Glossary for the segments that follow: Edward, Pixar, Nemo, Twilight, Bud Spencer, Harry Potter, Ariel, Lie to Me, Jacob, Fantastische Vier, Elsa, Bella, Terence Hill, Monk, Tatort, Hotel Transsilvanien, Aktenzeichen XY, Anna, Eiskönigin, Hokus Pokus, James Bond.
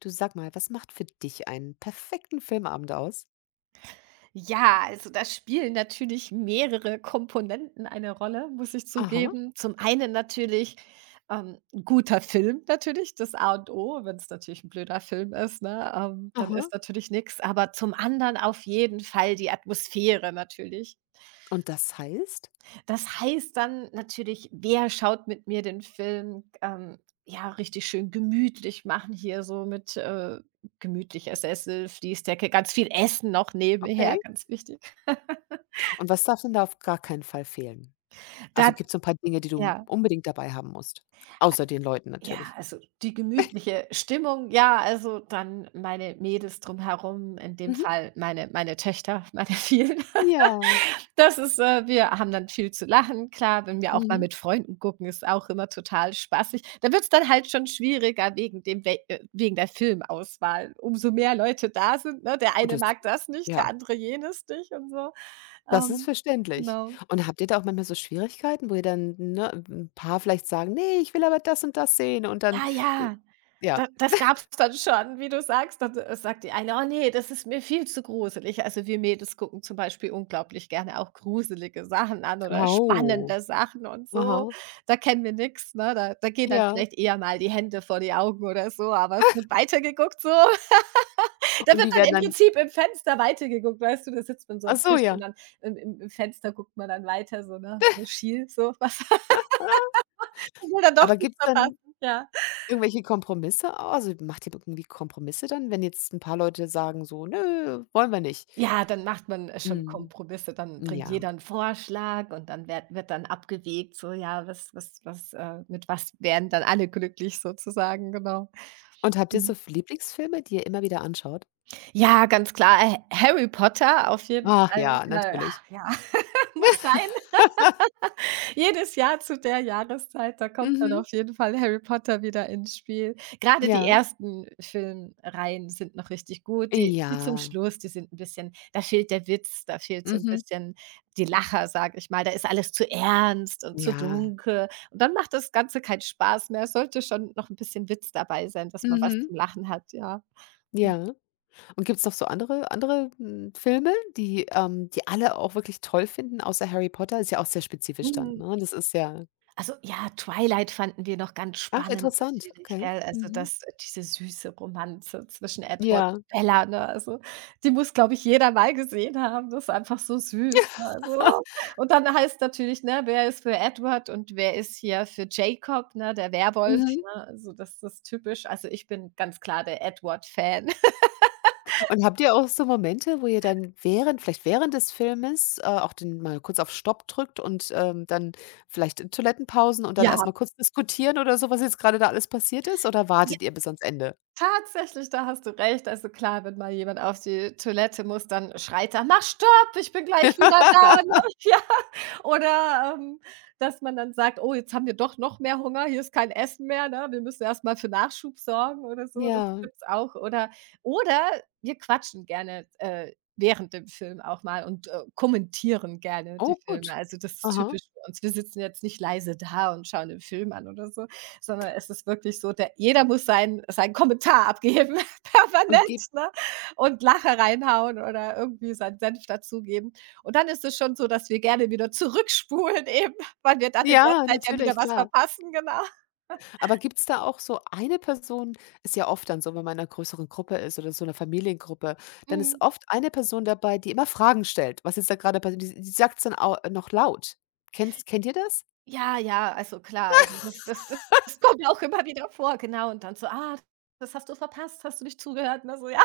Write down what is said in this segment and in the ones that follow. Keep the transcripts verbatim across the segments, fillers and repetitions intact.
Du, sag mal, was macht für dich einen perfekten Filmabend aus? Ja, also da spielen natürlich mehrere Komponenten eine Rolle, muss ich Aha, zugeben. Zum einen natürlich ähm, ein guter Film natürlich, das A und O. Wenn es natürlich ein blöder Film ist, ne, ähm, dann aha. ist natürlich nix. Aber zum anderen auf jeden Fall die Atmosphäre natürlich. Und das heißt? Das heißt dann natürlich: „Wer schaut mit mir den Film?" Ähm, ja, richtig schön gemütlich machen hier so mit, äh, gemütlicher Sessel, Fließdecke, ganz viel Essen noch nebenher, Okay. ganz wichtig. Und was darf denn da auf gar keinen Fall fehlen? Also Da gibt's so 'n paar Dinge, die du Ja, unbedingt dabei haben musst, außer den Leuten ja, natürlich. also die gemütliche Stimmung, ja, also dann meine Mädels drumherum, in dem Mhm. Fall meine meine Töchter, meine vielen. Ja, Das ist äh, Wir haben dann viel zu lachen. Klar, wenn wir auch mal mhm. mit Freunden gucken, ist auch immer total spaßig. Da wird's dann halt schon schwieriger wegen dem we äh, wegen der Filmauswahl. Umso mehr Leute da sind, ne? Der Oh, eine das mag das nicht, ja, der andere jenes nicht und so. das ist Ähm, verständlich. genau. Und habt ihr da auch manchmal so Schwierigkeiten, wo ihr dann, ne 'n paar vielleicht sagen: „Ne, ich will aber das und das sehen“ und dann Ah ja, da ja. das gab's dann schon, wie du sagst. Dann, äh, sagt die eine: „Oh nee, das ist mir viel zu gruselig." Also, wir Mädels gucken zum Beispiel unglaublich gerne auch gruselige Sachen an oder Oh. spannende Sachen und so. Aha. Da kennen wir nichts, ne? Da da gehen dann Ja. vielleicht eher mal die Hände vor die Augen oder so, aber es wird weitergeguckt so. Da Und wird die dann werden im dann Prinzip im Fenster weitergeguckt, weißt du? Da sitzt man so ach am so, Tisch ja. und dann im im im Fenster guckt man dann weiter so, ne, so schiel so. was. Will dann doch Aber nichts gibt's dann verpassen, ja. irgendwelche Kompromisse au also, macht ihr irgendwie Kompromisse dann, wenn jetzt 'n paar Leute sagen so: „Nö, wollen wir nicht?“ Ja, dann macht man, äh, schon Mhm, Kompromisse, dann bringt ja. jeder einen Vorschlag und dann werd wird dann abgewegt, so, ja, was was was, äh mit was werden dann alle glücklich sozusagen, genau. Und habt ihr so Mhm. F Lieblingsfilme, die ihr immer wieder anschaut? Ja, ganz klar, äh, Harry Potter auf jeden Ach Fall, ja, äh, natürlich. ja, muss sein. Jedes Jahr zu der Jahreszeit, da kommt dann Mhm, auf jeden Fall Harry Potter wieder ins Spiel. Grade die ja. ersten Filmreihen sind noch richtig gut. Die, die zum Ja. Schluss, die sind 'n bisschen, da fehlt der Witz, da fehlt so 'n Mhm. bisschen die Lacher, sage ich mal. Da ist alles zu ernst und zu Ja. dunkel und dann macht das Ganze keinen Spaß mehr. Es sollte schon noch 'n bisschen Witz dabei sein, dass man was Mhm. zum Lachen hat, ja. Ja. Und gibt's noch so andere andere, hm, Filme, die ähm, die alle auch wirklich toll finden, außer Harry Potter? Ist ja auch sehr spezifisch dann, Mhm. ne? Das ist ja Also, ja, Twilight fanden wir noch ganz ach, spannend interessant, natürlich, okay. gell? Also, Mhm. das äh, diese süße Romanze zwischen Edward Ja. und Bella, ne? Also, die muss, glaube ich, jeder mal gesehen haben. Das ist einfach so süß, ne? Also, und dann heißt natürlich, ne, wer ist für Edward und wer ist hier für Jacob, ne, der Werwolf, Mhm. ne? Also, das ist typisch. Also, ich bin ganz klar der Edward-Fan. Und habt ihr auch so Momente, wo ihr dann während vielleicht während des Filmes, äh, auch den mal kurz auf Stopp drückt und, ähm, dann vielleicht in Toilettenpausen und dann Ja. erstmal kurz diskutieren oder so, was jetzt gerade da alles passiert ist, oder wartet ihr bis ans Ende? Tatsächlich, da hast du recht. Also klar, wenn mal jemand auf die Toilette muss, dann schreit er: „Mach Stopp, ich bin gleich wieder da", ne? Ja. Oder, ähm, dass man dann sagt: „Oh, jetzt haben wir doch noch mehr Hunger, hier ist kein Essen mehr, ne? Wir müssen erst mal für Nachschub sorgen" oder so, das Ja. gibt's auch. Oder oder wir quatschen gerne, äh, während dem Film auch mal und, äh, kommentieren gerne die Oh, gut. Filme. Also, das ist Aha. typisch für uns. Wir sitzen jetzt nicht leise da und schauen den Film an oder so, sondern es ist wirklich so, der jeder muss seinen seinen Kommentar abgeben, Und permanent, gibt ne? Und Lacher reinhauen oder irgendwie seinen Senf dazugeben. Und dann ist es schon so, dass wir gerne wieder zurückspulen eben, weil wir dann in der ja, Zeit ja wieder natürlich, was klar. verpassen, genau. Aber gibt's da auch so eine Person ist ja oft dann so, wenn man in 'ner größeren Gruppe ist oder so einer Familiengruppe, dann ist Mhm. oft eine Person dabei, die immer Fragen stellt, was jetzt da gerade passiert? die die sagt's dann auch noch laut. Kennt kennt ihr das? Ja, ja, also klar, also das das das das kommt auch immer wieder vor, genau. Und dann so: „Ah, das hast du verpasst, hast du nicht zugehört?" Ne, so, ja,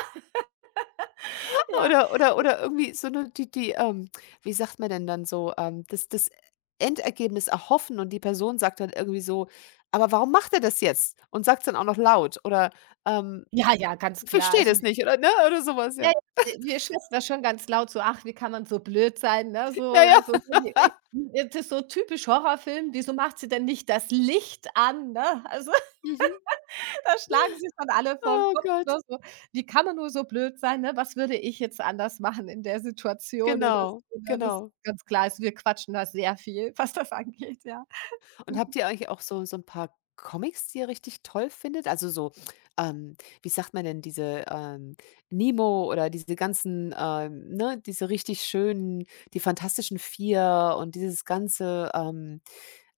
ja. Oder oder oder irgendwie so 'ne die die, ähm wie sagt man denn dann so, ähm, das das Endergebnis erhoffen und die Person sagt dann irgendwie so: „Aber warum macht er das jetzt?“ und sagt's dann auch noch laut oder, ähm: Ja, ja, ganz klar. „Verstehe Also, das nicht“, oder, ne, oder sowas ja, ja. ja, äh, wir schwitzen da schon ganz laut so: „Ach, wie kann man so blöd sein", ne, so Ja, oder ja. so. Das ist so typisch Horrorfilm: „Wieso macht sie denn nicht das Licht an", ne? Also, Mhm. da schlagen sich dann alle vor den Oh Kopf, Gott. ne, so: „Wie kann man nur so blöd sein", ne? „Was würde ich jetzt anders machen in der Situation" oder Genau, so, ne? Das ist genau. ganz klar. Also, wir quatschen da sehr viel, was das angeht, ja. Und Mhm. habt ihr eigentlich auch so so ein paar Comics, die ihr richtig toll findet? Also so, ähm, wie sagt man denn, diese, ähm, Nemo oder diese ganzen, ähm, ne, diese richtig schönen die Fantastischen vier und dieses ganze, ähm,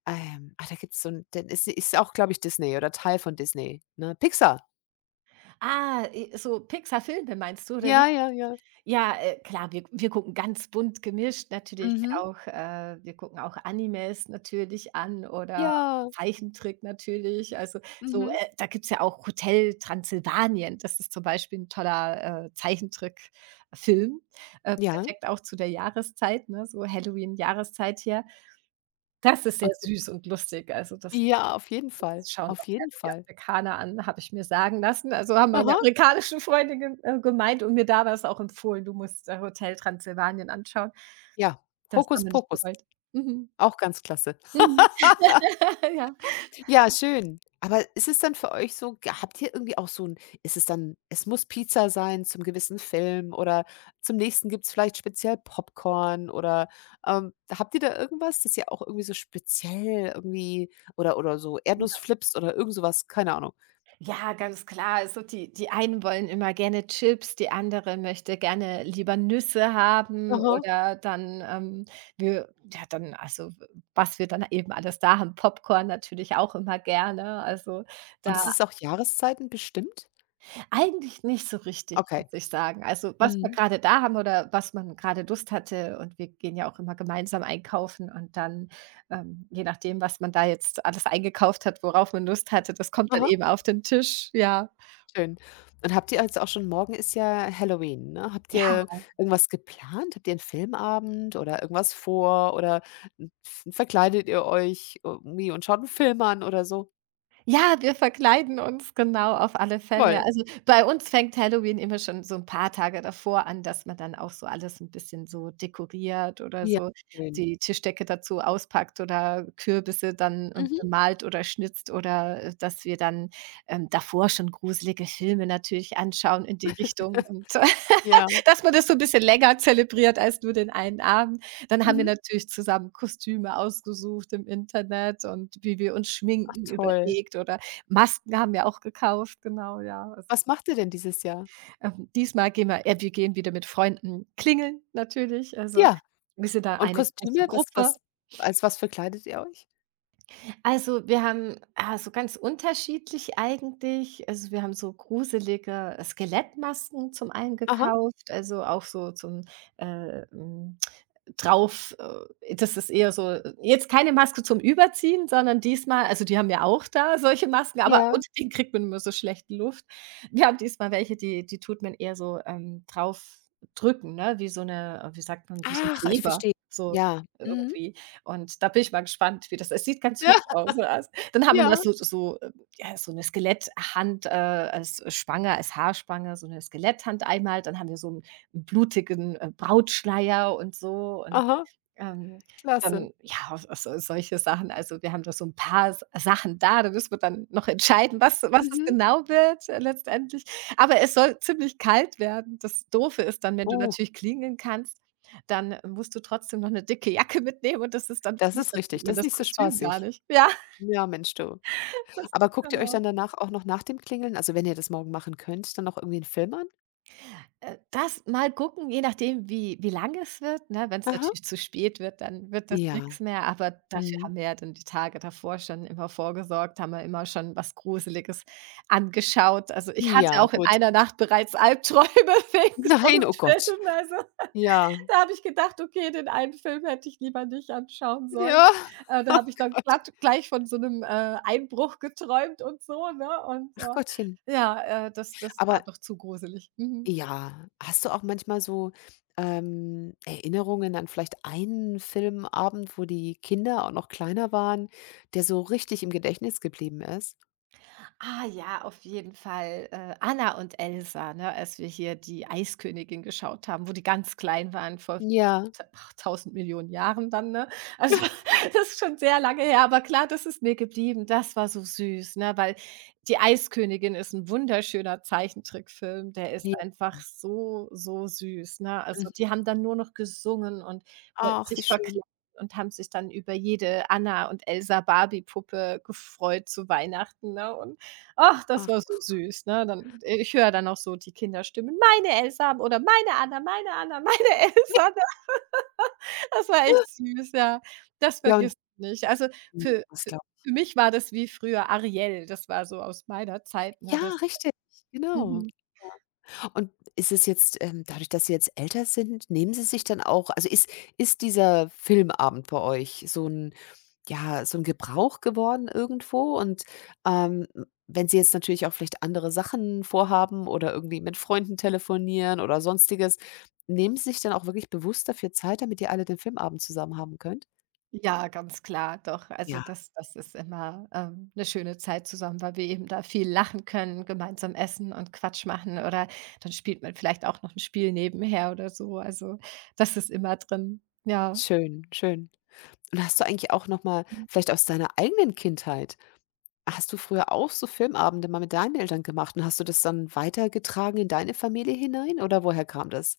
ähm ah, da gibt's so 'n den ist ist auch, glaube ich, Disney oder Teil von Disney, ne? Pixar. Ah, äh, so filme meinst du oder wie? Ja, ja, ja. Ja, äh, klar, wir wir gucken ganz bunt gemischt natürlich Mhm. auch, äh wir gucken auch Animes natürlich an oder Ja. Zeichentrick natürlich. Also, so, äh Mhm. da gibt's ja auch Hotel Transsilvanien. Das ist zum Beispiel ein toller, äh, Zeichentrickfilm, äh, Ja. perfekt auch zu der Jahreszeit, ne, so Halloween-Jahreszeit hier. Das ist sehr Und süß und lustig. Also, das ja, auf jeden Fall. das schauen Auf auch jeden gerne die Fall. Amerikaner an, habe ich mir sagen lassen. Also, haben meine Aha. amerikanischen Freunde ge äh, gemeint und mir damals auch empfohlen: „Du musst, äh, Hotel Transsilvanien anschauen." Ja. Das Hokus haben wir nicht Pokus. bereut. Mhm. Auch ganz klasse. Mhm. Ja. Ja, schön. Aber ist es dann für euch so g habt ihr irgendwie auch so ein? Ist es dann es muss Pizza sein zum gewissen Film oder zum nächsten gibt's vielleicht speziell Popcorn oder, ähm, habt ihr da irgendwas, das ihr auch irgendwie so speziell irgendwie oder oder so Ja. Erdnussflips oder irgend sowas? Keine Ahnung. Ja, ganz klar. Also, die die einen wollen immer gerne Chips, die andere möchte gerne lieber Nüsse haben, Aha. oder dann, ähm, wir, ja, dann also, was wir dann eben alles da haben, Popcorn natürlich auch immer gerne. Also, Und da ist es auch Jahreszeiten bestimmt? eigentlich nicht so richtig, Okay. muss ich sagen. Also, was wir Mhm. gerade da haben oder was man gerade Lust hatte, und wir gehen ja auch immer gemeinsam einkaufen und dann, ähm, je nachdem, was man da jetzt alles eingekauft hat, worauf man Lust hatte, das kommt dann Aha. eben auf den Tisch, ja. Schön. Und habt ihr jetzt auch schon morgen ist ja Halloween, ne? Habt Ja, ihr irgendwas geplant? Habt ihr einen Filmabend oder irgendwas vor oder n f verkleidet ihr euch irgendwie und schaut 'n Film an oder so? ja, wir verkleiden uns, genau, auf alle Fälle. Toll. Also, bei uns fängt Halloween immer schon so ein paar Tage davor an, dass man dann auch so alles ein bisschen so dekoriert oder Ja, so schön. die Tischdecke dazu auspackt oder Kürbisse dann, äh, Mhm. bemalt oder schnitzt oder, äh, dass wir dann, ähm, davor schon gruselige Filme natürlich anschauen in die Richtung und Ja. dass man das so ein bisschen länger zelebriert als nur den einen Abend. Dann haben wir Mhm. natürlich zusammen Kostüme ausgesucht im Internet und wie wir uns Ach schminken toll. überlegt oder Masken haben wir auch gekauft, genau, ja. Also, Was macht ihr denn dieses Jahr? ähm, diesmal gehen wir äh, wir gehen wieder mit Freunden klingeln natürlich, also Ja. wir sind da Und eine große Kostüme, was Gruppe. was als was verkleidet ihr euch? Also, wir haben, ah, so ganz unterschiedlich eigentlich. Also, wir haben so gruselige Skelettmasken zum einen Aha. gekauft, also auch so zum, äh, hm drauf, äh, das ist eher so jetzt keine Maske zum Überziehen, sondern diesmal, also, die haben ja auch da solche Masken, aber Ja. unter denen kriegt man immer so schlechte Luft. Wir haben diesmal welche, die die tut man eher so, ähm, draufdrücken, ne, wie so 'ne wie sagt man, wie so ein Ach, ich Kleber, verstehe. so Ja. Mhm. irgendwie. Und da bin ich mal gespannt, wie das, es sieht ganz hübsch aus. Ja. Ja, Dann haben wir da ja. so so, ähm, ja, so eine Skeletthand, äh, als Spange, als Haarspange, so eine Skeletthand einmal, dann haben wir so blutigen, äh, Brautschleier und so und, Aha. ähm, Klasse. dann, ja, so so, solche Sachen. Also, wir haben da so ein paar S Sachen da, da müssen wir dann noch entscheiden, was was es Mhm. genau wird, äh, letztendlich. Aber es soll ziemlich kalt werden. Das Doofe ist dann, wenn du Oh, natürlich klingeln kannst, dann musst du trotzdem noch eine dicke Jacke mitnehmen und das ist dann das fies, ist dann richtig. sieht man Das ist das nicht so Kostüm gar spaßig. nicht. Ja, Ja, Mensch du. das Aber guckt ihr euch genau. dann danach auch noch nach dem Klingeln also, wenn ihr das morgen machen könnt, dann auch irgendwie 'n Film an? Äh, das mal gucken, je nachdem, wie wie lang es wird, ne? Wenn es Aha. natürlich zu spät wird, dann wird das Ja, nichts mehr, aber dafür mhm. haben wir ja dann die Tage davor schon immer vorgesorgt, haben wir immer schon was Gruseliges angeschaut. Also, ich hatte Ja, auch in gut. einer Nacht bereits Albträume wegen so Nein, einem oh Gott. Film. Also, Ja. da habe ich gedacht: „Okay, den einen Film hätte ich lieber nicht anschauen sollen." Ja. Äh, da Oh habe ich dann Gott. glatt gleich von so einem äh, Einbruch geträumt und so, ne? Und, Ach Gottchen. äh, ja, äh, das das war Aber doch zu gruselig. Mhm. ja, hast du auch manchmal so, ähm, Erinnerungen an vielleicht einen Filmabend, wo die Kinder auch noch kleiner waren, der so richtig im Gedächtnis geblieben ist? Ah ja, auf jeden Fall, äh, Anna und Elsa, ne, als wir hier die Eiskönigin geschaut haben, wo die ganz klein waren vor Ja. t ach, tausend Millionen Jahren dann, ne? Ja, Also, das ist schon sehr lange her, aber klar, das ist mir geblieben. Das war so süß, ne, weil die Eiskönigin ist ein wunderschöner Zeichentrickfilm. Der ist einfach so, so süß, ne? Also, mhm. die haben dann nur noch gesungen und wollten Ach, wie sich schön. verkleiden und haben sich dann über jede Anna und Elsa Barbie-Puppe gefreut zu Weihnachten, ne? Und ach, das Ach, war so süß, ne? Dann, äh, ich höre dann auch so die Kinderstimmen: „Meine Elsa" oder „Meine Anna, meine Anna, meine Elsa", ne? Das war echt süß, ja. Das ja und vergisst man nicht. Also, mhm, für das für glaube für mich war das wie früher Ariel. Das war so aus meiner Zeit, ne? ja, Das richtig, genau. mhm. Und ist es jetzt ähm, dadurch, dass Sie jetzt älter sind, nehmen Sie sich dann auch also, ist ist dieser Filmabend bei euch so ein, ja, so ein Gebrauch geworden irgendwo? Und, ähm, wenn Sie jetzt natürlich auch vielleicht andere Sachen vorhaben oder irgendwie mit Freunden telefonieren oder Sonstiges, nehmen Sie sich dann auch wirklich bewusst dafür Zeit, damit ihr alle den Filmabend zusammen haben könnt? Ja, ganz klar, doch. Also, Ja, das das ist immer, ähm, 'ne schöne Zeit zusammen, weil wir eben da viel lachen können, gemeinsam essen und Quatsch machen, oder dann spielt man vielleicht auch noch 'n Spiel nebenher oder so. Also, das ist immer drin, ja. schön, schön. Und hast du eigentlich auch noch mal vielleicht aus deiner eigenen Kindheit hast du früher auch so Filmabende mal mit deinen Eltern gemacht und hast du das dann weitergetragen in deine Familie hinein oder woher kam das?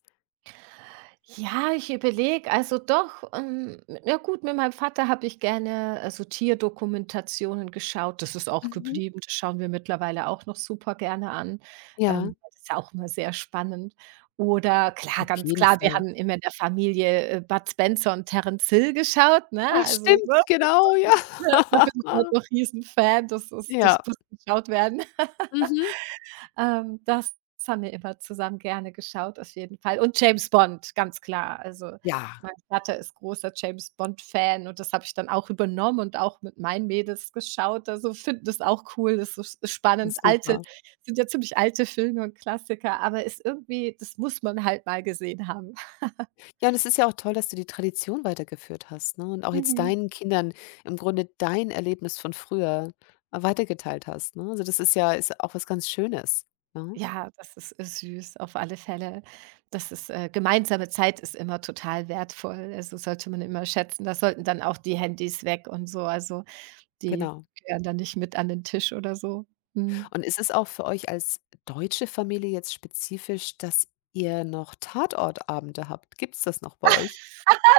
Ja, ich überlege, also doch, ähm, ja, gut, mit meinem Vater habe ich gerne, äh, so Tierdokumentationen geschaut. Das ist auch Mhm. geblieben. Das schauen wir mittlerweile auch noch super gerne an. Ja, Ähm, das ist ja auch immer sehr spannend. Oder klar, auf ganz jeden klar, wir Fall. haben immer in der Familie, äh, Bud Spencer und Terence Hill geschaut, ne? Ah, Also, ne. stimmt, das ist genau, ja. äh, Da bin ich heute noch Riesenfan, das ist, Ja, das muss geschaut werden. mhm. Ähm, das haben wir immer zusammen gerne geschaut, auf jeden Fall. Und James Bond, ganz klar. Also, Ja, mein Vater ist großer James Bond-Fan und das habe ich dann auch übernommen und auch mit meinen Mädels geschaut. Also, finden das auch cool, das ist so das spannend. ist Alte super. sind ja ziemlich alte Filme und Klassiker, aber ist irgendwie, das muss man halt mal gesehen haben. Ja, und es ist ja auch toll, dass du die Tradition weitergeführt hast, ne, und auch jetzt Mhm. deinen Kindern im Grunde dein Erlebnis von früher, äh, weitergeteilt hast, ne? Also, das ist ja ist auch was ganz Schönes, ne? Ja, das ist, äh, süß, auf alle Fälle. Das ist äh, Gemeinsame Zeit ist immer total wertvoll. Also, sollte man immer schätzen. Da sollten dann auch die Handys weg und so. Also, die Genau. gehören dann nicht mit an den Tisch oder so. Mhm. Und ist es auch für euch als deutsche Familie jetzt spezifisch, dass ihr noch Tatortabende habt? Gibt's das noch bei euch?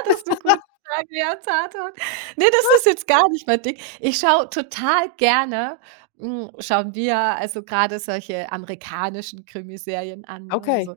Das ist 'ne gute Frage, ja, Tatort. Ne, das ist jetzt gar nicht mein Ding. Ich schaue total gerne, hm, schauen wir also grade solche amerikanischen Krimiserien an, ne? Okay. Also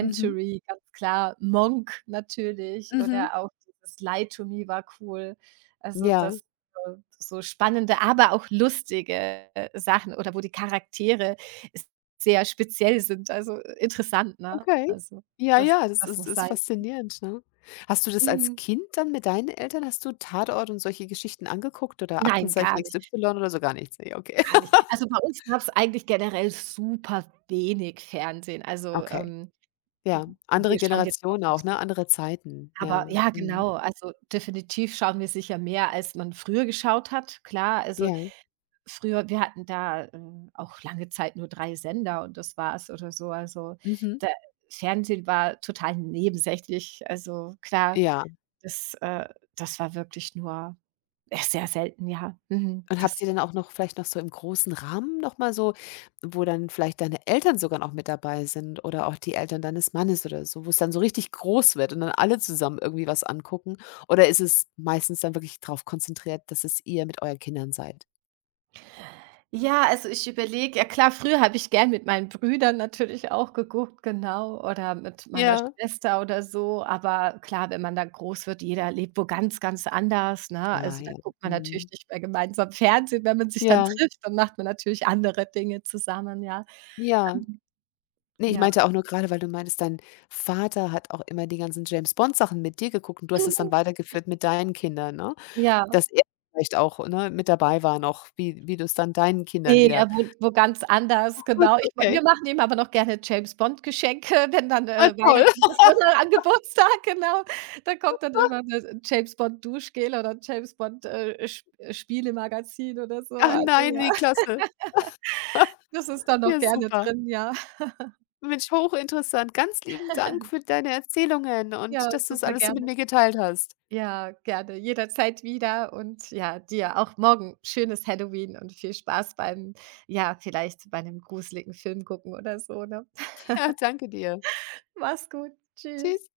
Mhm. ganz klar, „Monk" natürlich Mhm. oder auch dieses „Lie to Me" war cool. Also Ja, das, so so spannende, aber auch lustige, äh, Sachen, oder wo die Charaktere s sehr speziell sind, also interessant, ne? okay. Also Ja, das ja, das das ist muss ist sein. faszinierend, ne? Hast du das als Mhm. Kind dann mit deinen Eltern hast du Tatort und solche Geschichten angeguckt oder Nein, Aktenzeichen gar nicht. X Y oder so gar nichts? Ne, okay. Gar nicht. Also, bei uns gab's eigentlich generell super wenig Fernsehen. Also, Okay, ähm, ja. Andere wir schauen jetzt auch Generation auch, nicht so, ne? Andere Zeiten. Ja. aber ja, Mhm. genau. Also, definitiv schauen wir sicher mehr, als man früher geschaut hat, klar. Also, Ja. früher wir hatten da, ähm, auch lange Zeit nur drei Sender und das war's oder so. Also, Mhm. da Fernsehen war total nebensächlich. Also, klar, Ja. das äh, das war wirklich nur, äh, sehr selten, ja. Mhm. Und habt Das ihr dann auch noch vielleicht noch so im großen Rahmen noch mal so wo dann vielleicht deine Eltern sogar noch mit dabei sind oder auch die Eltern deines Mannes oder so, wo es dann so richtig groß wird und dann alle zusammen irgendwie was angucken? Oder ist es meistens dann wirklich darauf konzentriert, dass es ihr mit euren Kindern seid? Ja, also ich überlege, ja klar, früher habe ich gern mit meinen Brüdern natürlich auch geguckt, genau, oder mit meiner Ja. Schwester oder so. Aber klar, wenn man dann groß wird, jeder lebt wo ganz, ganz anders, ne? Ah Also, da ja, guckt man natürlich mhm. nicht mehr gemeinsam Fernsehen. Wenn man sich dann Ja, trifft, dann macht man natürlich andere Dinge zusammen, ja. ja. Ähm, Ne, ich ja. meinte auch nur gerade, weil du meintest, dein Vater hat auch immer die ganzen James-Bond-Sachen mit dir geguckt und du hast es dann Mhm. weitergeführt mit deinen Kindern, ne? Ja. Dass er vielleicht auch, ne, mit dabei war noch, wie wie du's dann deinen Kindern Ne, wieder er wohnt wo ganz anders, gut, genau. Ich ma okay. wir machen ihm aber noch gerne James-Bond-Geschenke, wenn dann, Ah, äh, toll. Weihnachten ist oder an Geburtstag, genau. Da kommt dann immer 'ne James-Bond-Duschgel oder 'n James-Bond, äh, Sp Spielemagazin oder so. Ach Also, nein, wie ja, klasse. das ist dann noch Ja, gerne super. drin, ja. Mensch, hochinteressant. Ganz lieben Dank für deine Erzählungen Ja, und dass du's super alles so mit gerne. mir geteilt hast. Ja, gerne, jederzeit wieder, und ja, dir auch morgen schönes Halloween und viel Spaß beim, ja, vielleicht bei 'nem gruseligen Film gucken oder so, ne? Ja, danke dir. Mach's gut. Tschüss. Tschüss.